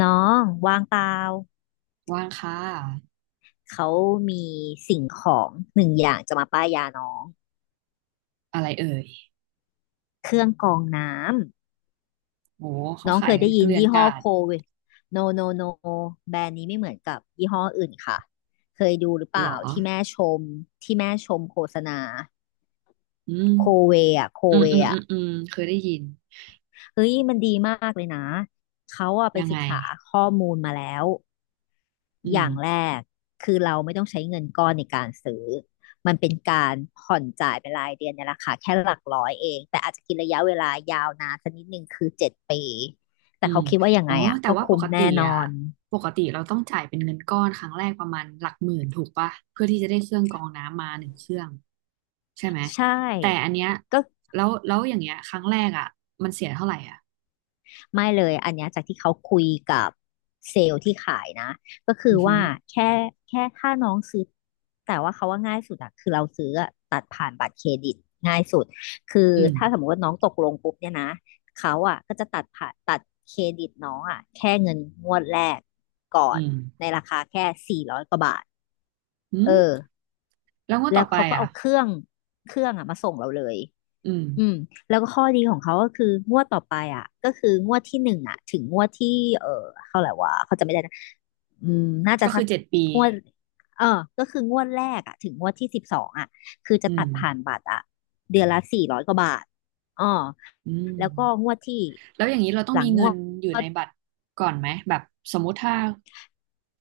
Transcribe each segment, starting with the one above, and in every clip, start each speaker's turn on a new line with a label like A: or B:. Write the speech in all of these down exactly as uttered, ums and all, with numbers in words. A: น้องว่างเปล่า
B: ว่างค่ะ
A: เขามีสิ่งของหนึ่งอย่างจะมาป้ายยาน้อง
B: อะไรเอ่ย
A: เครื่องกรองน้
B: โห
A: ำ
B: เขา
A: น้อง
B: ขา
A: เค
B: ย
A: ย
B: กั
A: ได้
B: นเก
A: ยิน
B: ลื่อน
A: ยี่
B: ก
A: ห้
B: ลา
A: อ
B: ด
A: โคเวทโนโนโนแบรนด์นี้ไม่เหมือนกับยี่ห้ออื่นค่ะเคยดูหรือเป
B: เหรอ
A: ล่าที่แม่ชมที่แม่ชมโฆษณา
B: อืม
A: โคเวอะโค
B: อืม
A: เว
B: อืมอื
A: อะ
B: มอืมเคยได้ยิน
A: เฮ้ยมันดีมากเลยนะเขาอะไป
B: ยัง
A: ศึ
B: ไง
A: กษาข้อมูลมาแล้ว
B: อื
A: อ
B: ม
A: ย่างแรกคือเราไม่ต้องใช้เงินก้อนในการซื้อมันเป็นการผ่อนจ่ายเป็นรายเดือนในราคาแค่หลักร้อยเองแต่อาจจะกินระยะเวลายาวนานสักนิดหนึ่งคือเจ็ดปี
B: อื
A: แต่
B: ม
A: เขาคิดว่ายัง
B: อ๋อ
A: ไงอ่ะ
B: แต่
A: ก็
B: ว่าป
A: คุ้ม
B: กติ
A: แน่น
B: อ่ะ
A: อน
B: ปกติเราต้องจ่ายเป็นเงินก้อนครั้งแรกประมาณหลักหมื่นถูกปะเพื่อที่จะได้เครื่องกรองน้ำมาหนึ่งเครื่องใช่ไหม
A: ใช่
B: แต่อันเนี้ย
A: ก็
B: แล้วแล้วอย่างเงี้ยครั้งแรกอ่ะมันเสียเท่าไหร่อ่ะ
A: ไม่เลยอันเนี้ยจากที่เขาคุยกับเซลล์ที่ขายนะก็คื
B: อื
A: อ
B: อหื
A: ว่า
B: อ
A: แค่แค่ถ้าน้องซื้อแต่ว่าเขาว่าง่ายสุดอะคือเราซื้ออะ ง่ายสุด คือ
B: อืม
A: ถ้าสมมติว่าน้องตกลงปุ๊บเนี่ยนะ เขาอ่ะก็จะตัดผ่าตัดเครดิตน้องอ่ะแค่เงินงวดแรกก่อน
B: อืม
A: ในราคาแค่สี่ร้อยกว่าบาท
B: อื
A: เอ
B: ม
A: อ
B: แล้วงวด
A: แล้
B: ต่อ
A: ว
B: ไป
A: เขาก็
B: อ่ะ
A: เอาเครื่องเครื่องอ่ะมาส่งเราเลย
B: อืม
A: อืมแล้วก็ข้อดีของเขาก็คืองวดต่อไปอ่ะก็คืองวดที่หนึ่งอ่ะถึงงวดที่เออเท่าไหร่วะเขาจะไม่ได้นะอืมน่าจะ
B: ก็คื
A: สั
B: อ
A: ก
B: เจ็ดปี
A: งวดเออก็คืองวดแรกอ่ะถึงงวดที่สิบสองอ่ะคือจะ
B: อืม
A: ตัดผ่านบัตรอ่ะเดือนละสี่ร้อยกว่าบาทอ๋อ
B: อืม
A: แล้วก็งวดที่
B: แล้วอย่างนี้เราต้อ
A: ห
B: ง
A: ลั
B: มี
A: งง
B: เงิ
A: ว
B: น
A: ด
B: อยู่ในบัตรก่อนไหมแบบสมมุติถ้า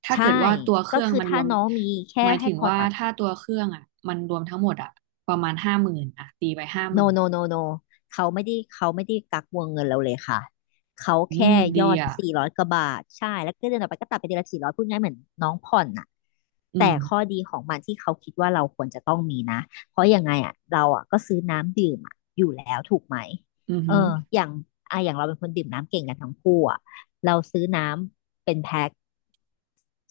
B: ถ้า
A: ใช่
B: เกิดว่าตัวเค
A: ก็
B: รื่อง
A: คือ
B: มันร
A: ถ้า
B: วม
A: น้องมีแค่
B: หมาย
A: ให้
B: ถึง
A: พอ
B: ว่า
A: ตัด
B: ถ้าตัวเครื่องอ่ะมันรวมทั้งหมดอ่ะประมาณห้าหมื่นอ่ะตีไปห้าห
A: โน
B: มื่น
A: โนโนโนเขาไม่ได้เขาไม่ได้กักวงเงินเราเลยค่ะเขา
B: อื
A: แค่
B: มดี
A: ยอด
B: อ่ะ
A: สี่ร้อยกว่าบาทใช่แล้วก็เดือนต่อไปก็ตัดไปเดือนละสี่ร้อยพูดง่ายเหมือนน้องผ่อนน่ะ
B: อื
A: แต่
B: ม
A: ข้อดีของมันที่เขาคิดว่าเราควรจะต้องมีนะเพราะยังไงอ่ะเราอ่ะก็ซื้อน้ำดื่มอะอยู่แล้วถูกไหม
B: อือ
A: เอ
B: หือ
A: ออย่างอ่ะอย่างเราเป็นคนดื่มน้ำเก่งกันทั้งคู่อ่ะเราซื้อน้ำเป็นแพ็ค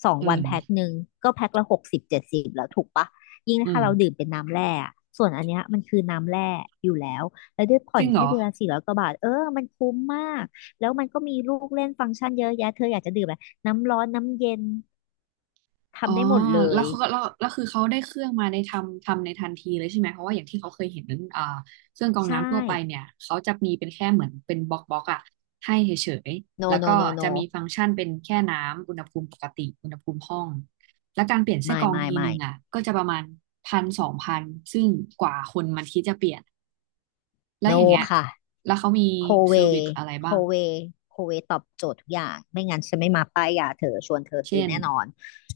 A: สอง
B: อื
A: วันแพ็ค
B: ม
A: หนึ่งก็แพ็คละหกสิบเจ็ดสิบแล้วถูกปะยิ่ง
B: อื
A: ถ้า
B: ม
A: เราดื่มเป็นน้ำแร่ส่วนอันเนี้ยมันคือน้ำแร่อยู่แล้วแล้วด้วยผ่
B: จ
A: อ
B: ริ
A: น
B: งเหร
A: แค่
B: อ
A: เดือนละสี่ร้อยกว่าบาทเออมันคุ้มมากแล้วมันก็มีลูกเล่นฟังก์ชันเยอะแยะเธออยากจะดื่มอะไรน้ำร้อนน้ำเย็น
B: อ๋อ
A: ทำได้หมดเล
B: แล้
A: ย
B: วเขาก็แล้วแล้วคือเขาได้เครื่องมาในทำทำในทันทีเลยใช่ไหม เพราะว่าอย่างที่เขาเคยเห็นนั้นอ่าเครื่องกรอง
A: ใช่
B: น้ำทั่วไปเนี่ยเขาจะมีเป็นแค่เหมือนเป็นบล็อกบล็อกอะให้เฉยๆ
A: no
B: แล้วก็
A: no no
B: จะมี
A: no
B: ฟังก์ชันเป็นแค่น้ำอุณหภูมิปกติอุณหภูมิห้อง และการเปลี่ยนไส้
A: ไม่
B: กรอง
A: ไม่
B: ทีนึ
A: ไม่
B: งอะก็จะประมาณพันสองพันซึ่งกว่าคนมันคิดจะเปลี่ยนแล้ว
A: no
B: อย่างเงี้ย
A: ค่ะ
B: แล้วเขามี
A: โค
B: เซ
A: เว
B: อร์วิสอะไร
A: โค
B: บ้าง
A: เวโคเวตอบโจทย์ทุกอย่างไม่งั้นฉันไม่มาป้ายยาเธอชวนเธอซื้อ
B: เช่น
A: แน่นอน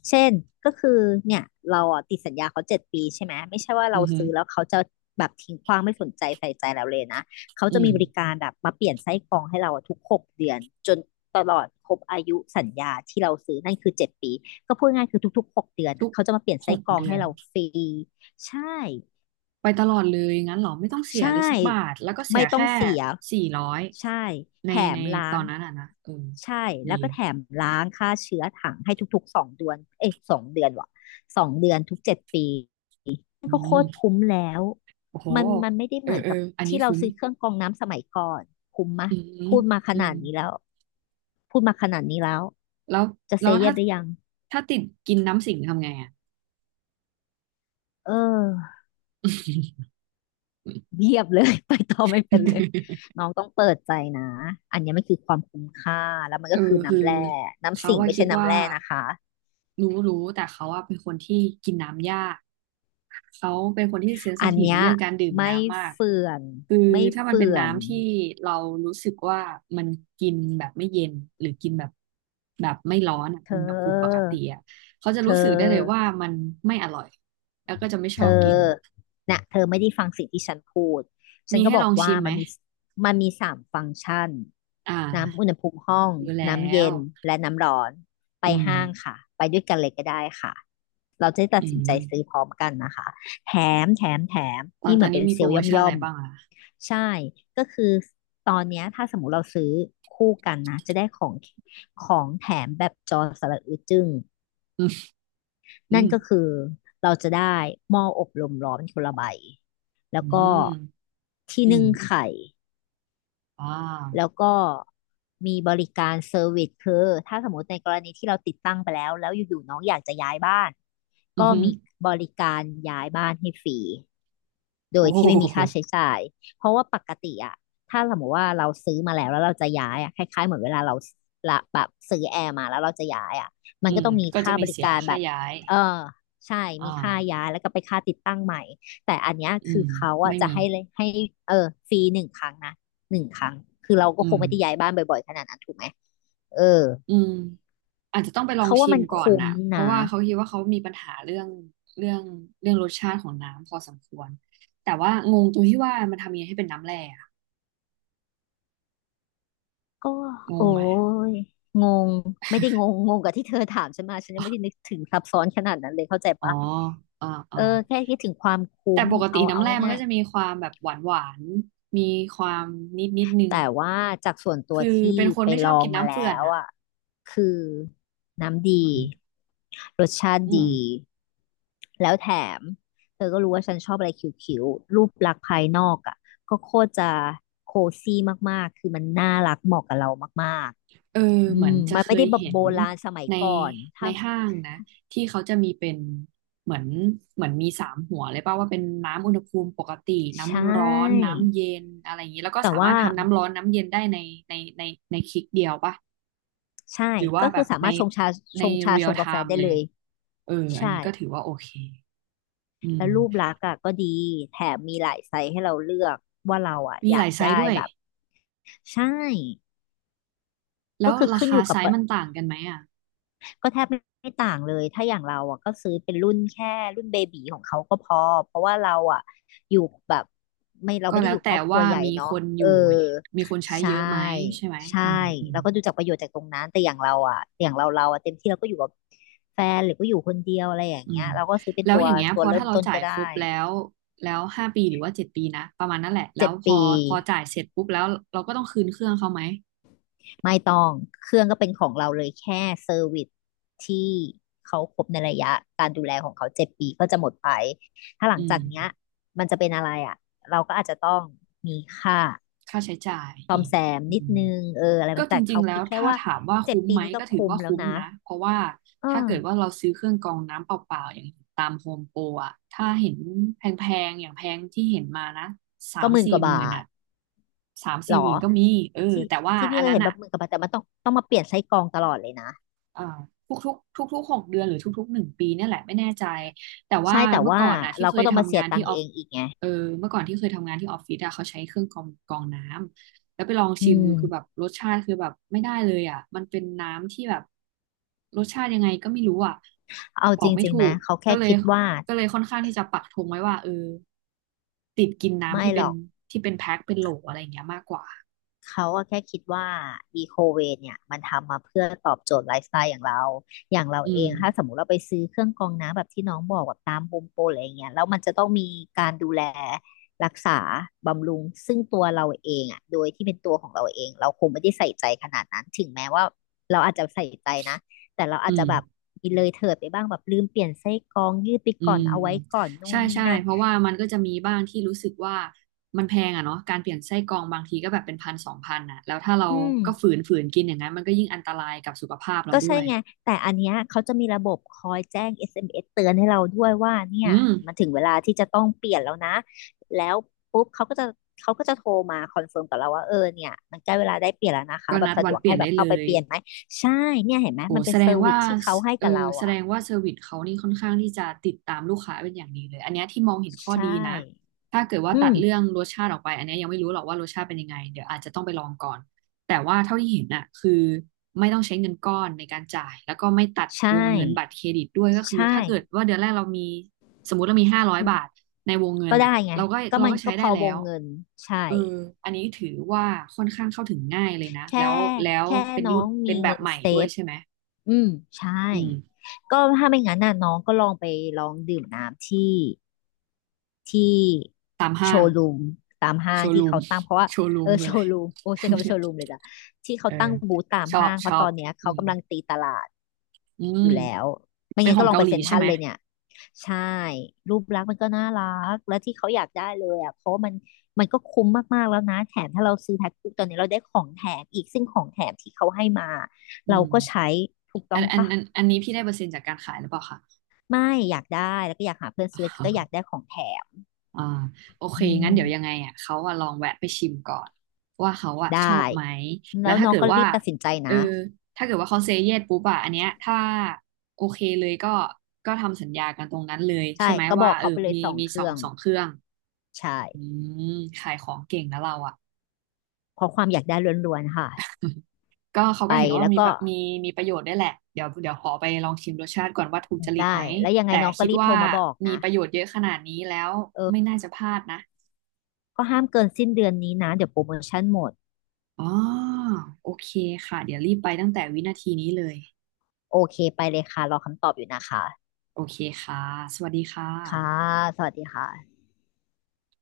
A: เช่นก็คือเนี่ยเราอ่ะติดสัญญาเขาเจ็ดปีใช่ไหมไม่ใช่ว่า
B: อื
A: เรา
B: อหึอ
A: ซื้อแล้วเขาจะแบบทิ้งขว้างไม่สนใจใส่ใจเราเลยนะเขา
B: อื
A: จะ
B: ม
A: มีบริการแบบมาเปลี่ยนไส้กรองให้เราอะทุกหกเดือนจนตลอดครบอายุสัญญาที่เราซื้อนั่นคือเจ็ดปีก็พูดง่ายคือทุกๆหกเดือน
B: ทุ
A: อะ
B: ก
A: เขาจะมาเปลี่ยน
B: ห
A: ไส้
B: ก
A: กรอง
B: เดือ
A: ให้
B: น
A: เราฟรีใช่
B: ไปตลอดเลยงั้นเหรอไม่ต้องเสีย
A: ใช่
B: เลยสักบาทแล้วก็เสี
A: ไม่
B: ย
A: ต้อง
B: แค่
A: เสีย
B: สี่ร้อย
A: ใช่
B: ใน
A: แถ
B: ใน
A: มล้า
B: ตอ
A: ง
B: นนั้นอ่ะนะเออ
A: ใช่
B: ดี
A: แล้วก็แถมล้างฆ่าเชื้อถังให้ทุกๆสองเดือนเอ้ยสองเดือนว่ะสองเดือนทุกเจ็ดปีมัน
B: อื
A: ก็โค
B: ม
A: ตรคุ้มแล้ว
B: โอ้โห
A: มันมันไม่ได้
B: เอ
A: เห
B: อ
A: มือน
B: เออ
A: กับ
B: อันนี้
A: ที่เรา
B: คุ้ม
A: ซื้อเครื่องกรองน้ำสมัยก่อนคุ้มมะ
B: อืม
A: พูดมาข
B: อื
A: นา
B: ม
A: ดนี้แล้วพูดมาขนาดนี้แล้ว
B: แล้ว
A: จะเซ
B: แล้ว
A: y ย e
B: ถ้า
A: s หรือยัง
B: ถ้าติดกินน้ำสิงทำไงอ่ะ
A: เออเงียบเลย ไปต่อไม่เป็นเลย น้องต้องเปิดใจนะ อันเนี้ยมันคือความคุ้มค่า แล้วมัน
B: เอ
A: ก็
B: อ
A: คือ
B: คือ
A: น้ำแร่น้ำ
B: เขา
A: สิง
B: ว่า
A: ไม่
B: คิ
A: ใช่
B: ด
A: น้ำ
B: ว่า
A: แร่นะคะ
B: รู้รู้แต่เขาว่าเป็นคนที่กินน้ำยากเขาเป็นคนที่เซนซิ
A: อัน
B: ทีฟใน
A: เนี้ย
B: เรื่องการดื่ม
A: ไม่
B: น้ำมาก
A: เฟื่อน
B: คือ
A: ไม่
B: ถ้ามันเป็น
A: เฟื่อน
B: น้ำที่เรารู้สึกว่ามันกินแบบไม่เย็นหรือกินแบบแบบไม่ร้อนอะ
A: เธ
B: อุณหภูมิปก
A: อ
B: ติอะเขาจะ
A: เธอ
B: รู้สึกได้เลยว่ามันไม่อร่อยแล้วก็จะไม่ช
A: เธ
B: อ
A: อ
B: บกิน
A: น่ะเธอไม่ได้ฟังสิ่งที่ฉันพูดฉั
B: มี
A: นก็
B: ให้
A: บ
B: ล
A: อก
B: อง
A: ว่า
B: ชิมไหม
A: มันมีมันมีสามฟังก์ชัน
B: อ่
A: น้ำอุณ
B: า
A: หภูมิห้อง
B: รู้แล้
A: น้ำเย็
B: ว
A: นและน้ำร้อนไป
B: อื
A: ห้าง
B: ม
A: ค่ะไปด้วยกันเลยก็ได้ค่ะเราจะได้ตัด
B: อื
A: สินใจ
B: ม
A: ซื้อพร้อมกันนะคะแถมแถมแถม
B: ตอน
A: นี่เห
B: ตอ
A: มื
B: น
A: อน
B: นี้
A: เป็น
B: มี
A: เซ
B: โป
A: ล
B: ร
A: ล์
B: โม
A: ย่อม
B: ชั่นอะ
A: ย่อ
B: ไร
A: ม
B: บ้างอ่ะ
A: ใช่ ก็คือตอนเนี้ยถ้าสมมติเราซื้อคู่กันนะจะได้ของของแถมแบบจอสระอึดจึ้ง
B: อืมอื
A: นั่น
B: ม
A: ก็คือเราจะได้หม้ออบลมร้อนคนละใบแล้
B: อื
A: วก็
B: ม
A: ที่
B: อื
A: นึ่
B: ม
A: งไข่
B: อ่
A: แล้
B: า
A: วก็มีบริการเซอร์วิสคือถ้าสมมติในกรณีที่เราติดตั้งไปแล้วแล้วอยู่ๆน้องอยากจะย้ายบ้าน
B: อือ
A: ก็
B: หือ
A: มีบริการย้ายบ้านให้ฟรีโด
B: โอ้
A: ยที่ไม่มี
B: โห
A: ค่าใช้จ่ายเพราะว่าปกติอะถ้าสมมติว่าเราซื้อมาแล้วแล้วเราจะย้ายอะคล้ายๆเหมือนเวลาเราละแบบซื้อแอร์มาแล้วเราจะย้ายอะมั
B: อื
A: นก็
B: ม
A: ต้องมี
B: ก็จะ
A: ค่า
B: มี
A: บริ
B: เสีย
A: การแบ
B: ค่า
A: บ
B: ย้าย
A: เออใช่
B: อ่า
A: มีค่าย้ายแล้วก็ไปค่าติดตั้งใหม่แต่อันเนี้ย
B: อื
A: คือ
B: ม
A: เขาอะ
B: ไม่
A: จะ
B: มี
A: ให้เลยให้เออฟรีหนึ่งครั้งนะ หนึ่งครั้ง คือเราก็
B: อื
A: คง
B: ม
A: ไม่ได้ย้ายบ้านบ่อยๆขนาดนั้นถูกไหม เออ
B: อืมอาจจะต้องไปลอง
A: เขาว่า
B: ชิ
A: มั
B: ม
A: น
B: ก่อน
A: คุ้ม
B: น่ะเพราะ
A: นะ
B: ว่าเขาคิดว่าเขามีปัญหาเรื่องเรื่องเรื่องรสชาติของน้ำพอสมควรแต่ว่างงตรงที่ว่ามันทำยังไงให้เป็นน้ำแร่อะ
A: ก็
B: ง
A: โอ้
B: งไหม
A: ยงง ไม่ได้งงงงกับที่เธอถามฉันมาฉันยังไม่ได้นึกถึงซับซ้อนขนาดนั้นเลยเข้าใจ
B: อ๋อ
A: ปะ
B: อ่าอ่า
A: เออแค่คิดถึงความ
B: แต่
A: คุ้ม
B: ปกติ
A: เอาเอา
B: น้ำแร่มัน
A: ง่า
B: ก็
A: ย
B: จะมีความแบบหวานหวานมีความนิดนิดนึง
A: แต่ว่าจากส่วนตัว
B: คือ
A: ที่
B: เป็นคน
A: ไป
B: ไม่
A: ล
B: ชอ
A: อ
B: บ
A: ง
B: กิน
A: มา
B: น้ำ
A: แล้
B: เฟื่อน
A: ว
B: อ่ะ
A: อ่ะคือน้ำดี
B: อืม
A: รสชาติ
B: อืม
A: ดีแล้วแถมเธอก็รู้ว่าฉันชอบอะไรคิ้วๆรูปลักษณ์ภายนอกอ่ะก็โคตรจะโคซี่มากๆคือมันน่ารักเหมาะกับเรามาก
B: เออ
A: ๆอื
B: เหมือน
A: ม
B: จะ
A: มัน
B: เค
A: ไม่
B: ย
A: ได้แบบ
B: เห็
A: โบ
B: น
A: ราณสมัย
B: ใน
A: ก่อน
B: ใน
A: ถ้า
B: ห้างนะที่เขาจะมีเป็นเหมือนเหมือนมีสามหัวเลยป่ะว่าเป็นน้ำอุณหภูมิปกติ
A: ใช่
B: น้ำร้อนน้ำเย็นอะไรอย่างนี้แล้วก็
A: แต่
B: สามาร
A: ว่า
B: ถทำน้ำร้อนน้ำเย็นได้ในในในในคลิกเดียวป่ะ
A: ใช่
B: หรือว่า
A: ก็
B: แบ
A: คือ
B: บ
A: สา
B: ใน
A: มารถชงชา
B: ใน
A: ชงชา
B: เรี
A: ช
B: ยล
A: ง
B: ไท
A: กาแฟ
B: ม์
A: ได้
B: เล
A: เล
B: ย
A: ย
B: เอออัน
A: ใช่
B: นี้ก็ถือว่าโอเคอื
A: แล้
B: ม
A: วรูปลักษณ์อ่ะก็ดี แถมมีหลายไซส์ให้เราเลือกว่าเราอ่ะ
B: มี
A: อ
B: ห
A: ยา
B: ลา
A: ก
B: ยไซส์
A: ได้
B: ด้วย
A: แบบใช่
B: แล้
A: ก็
B: ว
A: คือ
B: รา
A: ขึ้นอ
B: คา
A: ยู่
B: ไซ
A: กับ
B: ส์
A: เปิด
B: มันต่างกันไหมอ่ะ
A: ก็แทบไม่ไม่ต่างเลย ถ้าอย่างเราอ่ะก็ซื้อเป็นรุ่นแค่รุ่นเบบีของเขาก็พอ เพราะว่าเราอ่ะอยู่แบบไม่เรา
B: ก็
A: ไม่ได้
B: แล้
A: อ
B: ว
A: ยู่คร
B: แต่
A: อบครั
B: ว่า
A: วใหญ่
B: มี
A: เนาะ
B: คนอ
A: เออ
B: ยู่มีคนใช้
A: ใช่
B: เยอะไหมใช่ไหม
A: ใช่
B: อืมอืม
A: เราก็ดูจากประโยชน์จากตรงนั้นแต่อย่างเราอ่ะอย่างเราเราอ่ะเต็มที่เราก็อยู่กับแฟนหรือก็อยู่คนเดียวอะไรอย่าง
B: อื
A: เงี้ย
B: ม
A: เราก็ซื้อเป็น
B: แล้ว
A: ตัว
B: อย่างเงี้ย
A: ตั
B: พ
A: ว
B: อ
A: เริ่
B: ถ้า
A: ม
B: เรา
A: ต้น
B: จ่า
A: ก็
B: ย
A: ได้
B: ครบแล้วแล้วห้าปีหรือว่าเจ็ดปีนะประมาณนั่นแหละแล้
A: เจ็
B: ว
A: ด
B: พอ
A: ปี
B: พอจ่ายเสร็จปุ๊บแล้วเราก็ต้องคืนเครื่องเขาไหม
A: ไม่ต้องเครื่องก็เป็นของเราเลย แค่เซอร์วิสที่เขาครบในระยะการดูแลของเขาเจ็ดปีก็จะหมดไป ถ้าหลั
B: อื
A: งจา
B: ม
A: กเนี้ยมันจะเป็นอะไรอ่ะเราก็อาจจะต้องมีค่า
B: ค่าใช้จ่าย
A: ซ่อ
B: อี
A: ม
B: ก
A: แซม
B: อื
A: นิด
B: ม
A: นึงเอออะไรมั
B: ก็
A: น
B: จ
A: แต่
B: ริ
A: เขา
B: งๆแล้
A: คิ
B: ว
A: ดแค่
B: ถ้า
A: ว่า
B: ถามว่า
A: เจ็ด
B: คุ้ม
A: ปี
B: ไหม
A: นี้ก็
B: ก็ถือ
A: คุ้ม
B: ว่า
A: แล้ว
B: คุ้ม
A: นะ
B: นะเพราะว่า
A: เอ
B: ถ้าเกิดว่า
A: อ
B: เราซื้อเครื่องกรองน้ำเปล่าๆอย่างตามโฮมโปรอะถ้าเห็นแพงๆอย่างแพงที่เห็นมานะสา
A: ก็
B: ม
A: หมื่นก
B: สี่
A: ว่า
B: ห
A: บา
B: มื่น
A: ท
B: อะสาม
A: หร
B: สี่
A: อ
B: หมื่นก็มีเออ
A: ที่
B: แต่ว่า
A: ที่พี่
B: อัน
A: เคย
B: นั้น
A: เห็นแบ
B: อะ
A: บหมื่นกว่าบาทแต่มันต้องต้องมาเปลี่ยนไส้กรองตลอดเลยนะ
B: เอ่อทุกๆทุกๆหกเดือนหรือทุกๆหนึ่งปีเนี่ยแหละไม่แน่ใจแต่ว่า
A: ใช่แต่
B: เมื่อ
A: ว่า
B: ก่อนนะที่
A: เรา
B: เค
A: ก็
B: ย
A: ต้องมา
B: ทำ
A: เสีย
B: งาน
A: ตั
B: ที่
A: งค์
B: ออ
A: เอ
B: ฟ
A: งอีกไง
B: เออเมื่อก่อนที่เคยทำงานที่ออฟฟิศอะเขาใช้เครื่องกรองกรองน้ำแล้วไปลอง
A: อื
B: ชิม
A: ม
B: ดูคือแบบรสชาติคือแบบไม่ได้เลยอะมันเป็นน้ำที่แบบรสชาติยังไงก็ไม่รู้อะ
A: เอา
B: บอ
A: จ
B: กไม่
A: ริงๆ
B: ถู
A: ไหม
B: ก
A: เขา
B: ก็
A: แค่
B: เลย
A: คิดว่า
B: ก็เลยค่อนข้างที่จะปักธงไว้ว่าเออติดกินน้ำ
A: ไม่
B: ที่
A: ห
B: เป็
A: ร
B: น
A: อก
B: ที่เป็นแพ็คเป็นโหลอะไรอย่างเงี้ยมากกว่า
A: เขาก็แค่คิดว่าอีโคเวเนี่ยมันทำมาเพื่อตอบโจทย์ไลฟ์สไตล์อย่างเรา อย่างเรา
B: อื
A: เอ
B: ม
A: ง ถ้าสมมติเราไปซื้อเครื่องกรองน้ำแบบที่น้องบอกแบบตามโฮมโปรอะไรอย่างเงี้ยแล้วมันจะต้องมีการดูแลรักษาบำรุงซึ่งตัวเราเองอ่ะโดยที่เป็นตัวของเราเองเราคงไม่ได้ใส่ใจขนาดนั้นถึงแม้ว่าเราอาจจะใส่ใจนะแต่เราอา
B: อื
A: จจะ
B: ม
A: แบบมีเลยเถิดไปบ้างแบบลืมเปลี่ยนไส้กรองยืดไป
B: อื
A: ก่อน
B: ม
A: เอาไว้ก่อนนู่
B: ใช่
A: นนี่
B: ใช่
A: นั่น
B: เพราะว่ามันก็จะมีบ้างที่รู้สึกว่ามันแพงอ่ะเนาะการเปลี่ยนไส้กรองบางทีก็แบบเป็นพันสองพันอ่ะแล้วถ้าเรา
A: อืม
B: ก็ฝืนฝืนกินอย่างนั้นมันก็ยิ่งอันตรายกับสุขภาพเรา
A: ก็
B: ด้
A: ใช่
B: วย
A: ไงแต่อันเนี้ยเขาจะมีระบบคอยแจ้ง เอส เอ็ม เอส เอ็มเอสเตือนให้เราด้วยว่าเนี่
B: อื
A: ย
B: ม
A: มันถึงเวลาที่จะต้องเปลี่ยนแล้วนะแล้วปุ๊บเขาก็จะเขาก็จะโทรมาคอนเฟิร์มกับเราว่าเออเนี่ยมันใกล้เวลาได้เปลี่ยนแล้วนะคะ
B: ก็
A: แบ
B: นั
A: บ
B: ด
A: สะ
B: วั
A: ด
B: น
A: วก
B: เปลี่ย
A: ให้
B: น
A: แบ
B: ได้
A: บเข้า
B: เล
A: ไป
B: ย
A: เปลี่ยนไหมใช่เนี่ยเห็นไหม
B: โอ้
A: มันเป็
B: แส
A: น
B: ด
A: เซ
B: ง
A: อร์วิ
B: ว่า
A: สที่เขาให้
B: เออ
A: กับเรา
B: แสด
A: อ่ะ
B: งว่าเซอร์วิสเขานี่ค่อนข้างที่จะติดตามลูกค้าเป็นอย่างดีเลย อันเนี้ยที่มองเห็นข้อ
A: ใช่
B: ดีนะ ถ้าเกิดว่า
A: อื
B: ตัด
A: ม
B: เรื่องรสชาติออกไปอันเนี้ยยังไม่รู้หรอกว่ารสชาติเป็นยังไงเดี๋ยวอาจจะต้องไปลองก่อนแต่ว่าเท่าที่เห็นน่ะคือไม่ต้องใช้เงินก้อนในการจ่ายแล้วก็ไม่ตัด
A: ใช่
B: วงเงินบัตรเครดิตด้วยก็คือ
A: ใช่
B: ถ้าเกิดว่าเดือนแรกเรามีสมมติเรามีห้าร้อยบาทในวงเงิ
A: ก็
B: นน่ะ
A: ได้ไง
B: เราก็
A: ก็
B: เรา
A: มัน
B: ก็
A: ก็
B: ใช้
A: พ
B: ได้
A: อว
B: แล้
A: ง
B: ว
A: เงินใช่
B: เอออันนี้ถือว่าค่อนข้างเข้าถึงง่ายเลยนะ
A: แค่
B: แล้วแล้ว
A: แค่
B: เป็น
A: น้อ
B: รุ่น
A: งมี
B: เป็นแบ
A: เงิ
B: บ
A: น
B: ใหม่
A: เซ
B: ด้วย
A: ฟ
B: ใช่ไหม
A: อืมใช่
B: อืม
A: ก็ถ้าไม่งั้นน่ะน้องก็ลองไปลองดื่มน้ำที่ที่
B: ตาม
A: โช
B: ห้าง
A: ว์รูมตามห้า
B: โช
A: ง
B: ว์
A: ที่
B: รูม
A: เขาตั้งเพราะว่า
B: โชว์รู
A: เอ
B: ม
A: อ
B: คือ
A: โช
B: อะไร
A: ว์รูมโอ้ใช่ คำว่าโชว์รูมเลยจ้ะที่เขา
B: เออ
A: ตั้งบูธตาม
B: ชอบ
A: ห้างเพ
B: ช
A: ราะ
B: อ
A: ตอ
B: บ
A: นเนี้ย
B: อื
A: เขา
B: ม
A: กำลังตีตลาด
B: อื
A: อ
B: ม
A: ยู่แล้วไม่
B: เป็น
A: งั้น
B: ขอ
A: ก็
B: ง
A: ลอง
B: เกา
A: ไป
B: หลี
A: เซ็นท
B: ใช่
A: รัล
B: ไหม
A: เลยเนี่ยใช่รูปลักษณ์มันก็น่ารักและที่เขาอยากได้เลยอ่ะเพราะมันมันก็คุ้มมากๆแล้วนะแถมถ้าเราซื้อแพ็คคู่ตอนนี้เราได้ของแถมอีกซึ่งของแถมที่เขาให้มา
B: อื
A: เรา
B: ม
A: ก็ใช้ถูกต้
B: อั
A: อง
B: นอัน
A: ปะ
B: อันอันนี้พี่ได้เปอร์เซ็นต์จากการขายหรือเปล่าคะ
A: ไม่อยากได้แล้วก็อยากหาเพื่อนซื้อก็อยากได้ ของแถม
B: อ่าโอเค
A: อื
B: งั้
A: ม
B: นเดี๋ยวยังไงอ่ะเขาอ่ะลองแวะไปชิมก่อนว่าเขาอ่ะชอ
A: ได้
B: บไหมแล้
A: แล้
B: ว
A: ว
B: ถ้า
A: น้อง
B: เกิด
A: ก็
B: ว่า
A: รีบตัดสินใจ
B: เออ
A: นะ
B: ถ้าเกิดว่าเขาเซเยสปุ๊บอ่ะอันเนี้ยถ้าโอเคเลยก็ก็ทำสัญญากันตรงนั้นเลยใช่
A: ใช่
B: ไหม
A: ก็บ
B: ว่า
A: อก
B: เออ
A: เขาไปเลย
B: มี
A: สอง
B: มี
A: เค
B: สอ
A: รื่
B: ง
A: อง
B: สองเครื่อง
A: ใช่
B: อืมขายของเก่งนะเราอ่ะ
A: เพราะความอยากได้ล้วนๆค่ะ
B: ก็เขา
A: ไป
B: ก็เห็นว่า
A: แล้ว
B: มี
A: ก็
B: ประมีมีประโยชน์ได้วยแหละเดี๋ยวเดี๋ยวขอไปลองชิมรสชาติก่อนว่าถูกจริต
A: ได้
B: ไหม
A: แล้วยังไง
B: แต่
A: น้องก็
B: คิด
A: รีบโท
B: ว่า
A: รมาบอก
B: มี
A: นะ
B: ประโยชน์เยอะขนาดนี้แล้ว
A: เออ
B: ไม่น่าจะพลาดนะ
A: ก็ห้ามเกินสิ้นเดือนนี้นะเดี๋ยวโปรโมชั่นหมด
B: อ๋อโอเคค่ะเดี๋ยวรีบไปตั้งแต่วินาทีนี้เลย
A: โอเคไปเลยค่ะรอคำตอบอยู่นะคะ
B: โอเคค่ะสวัสดีค่ะ
A: ค่ะสวัสดีค่ะ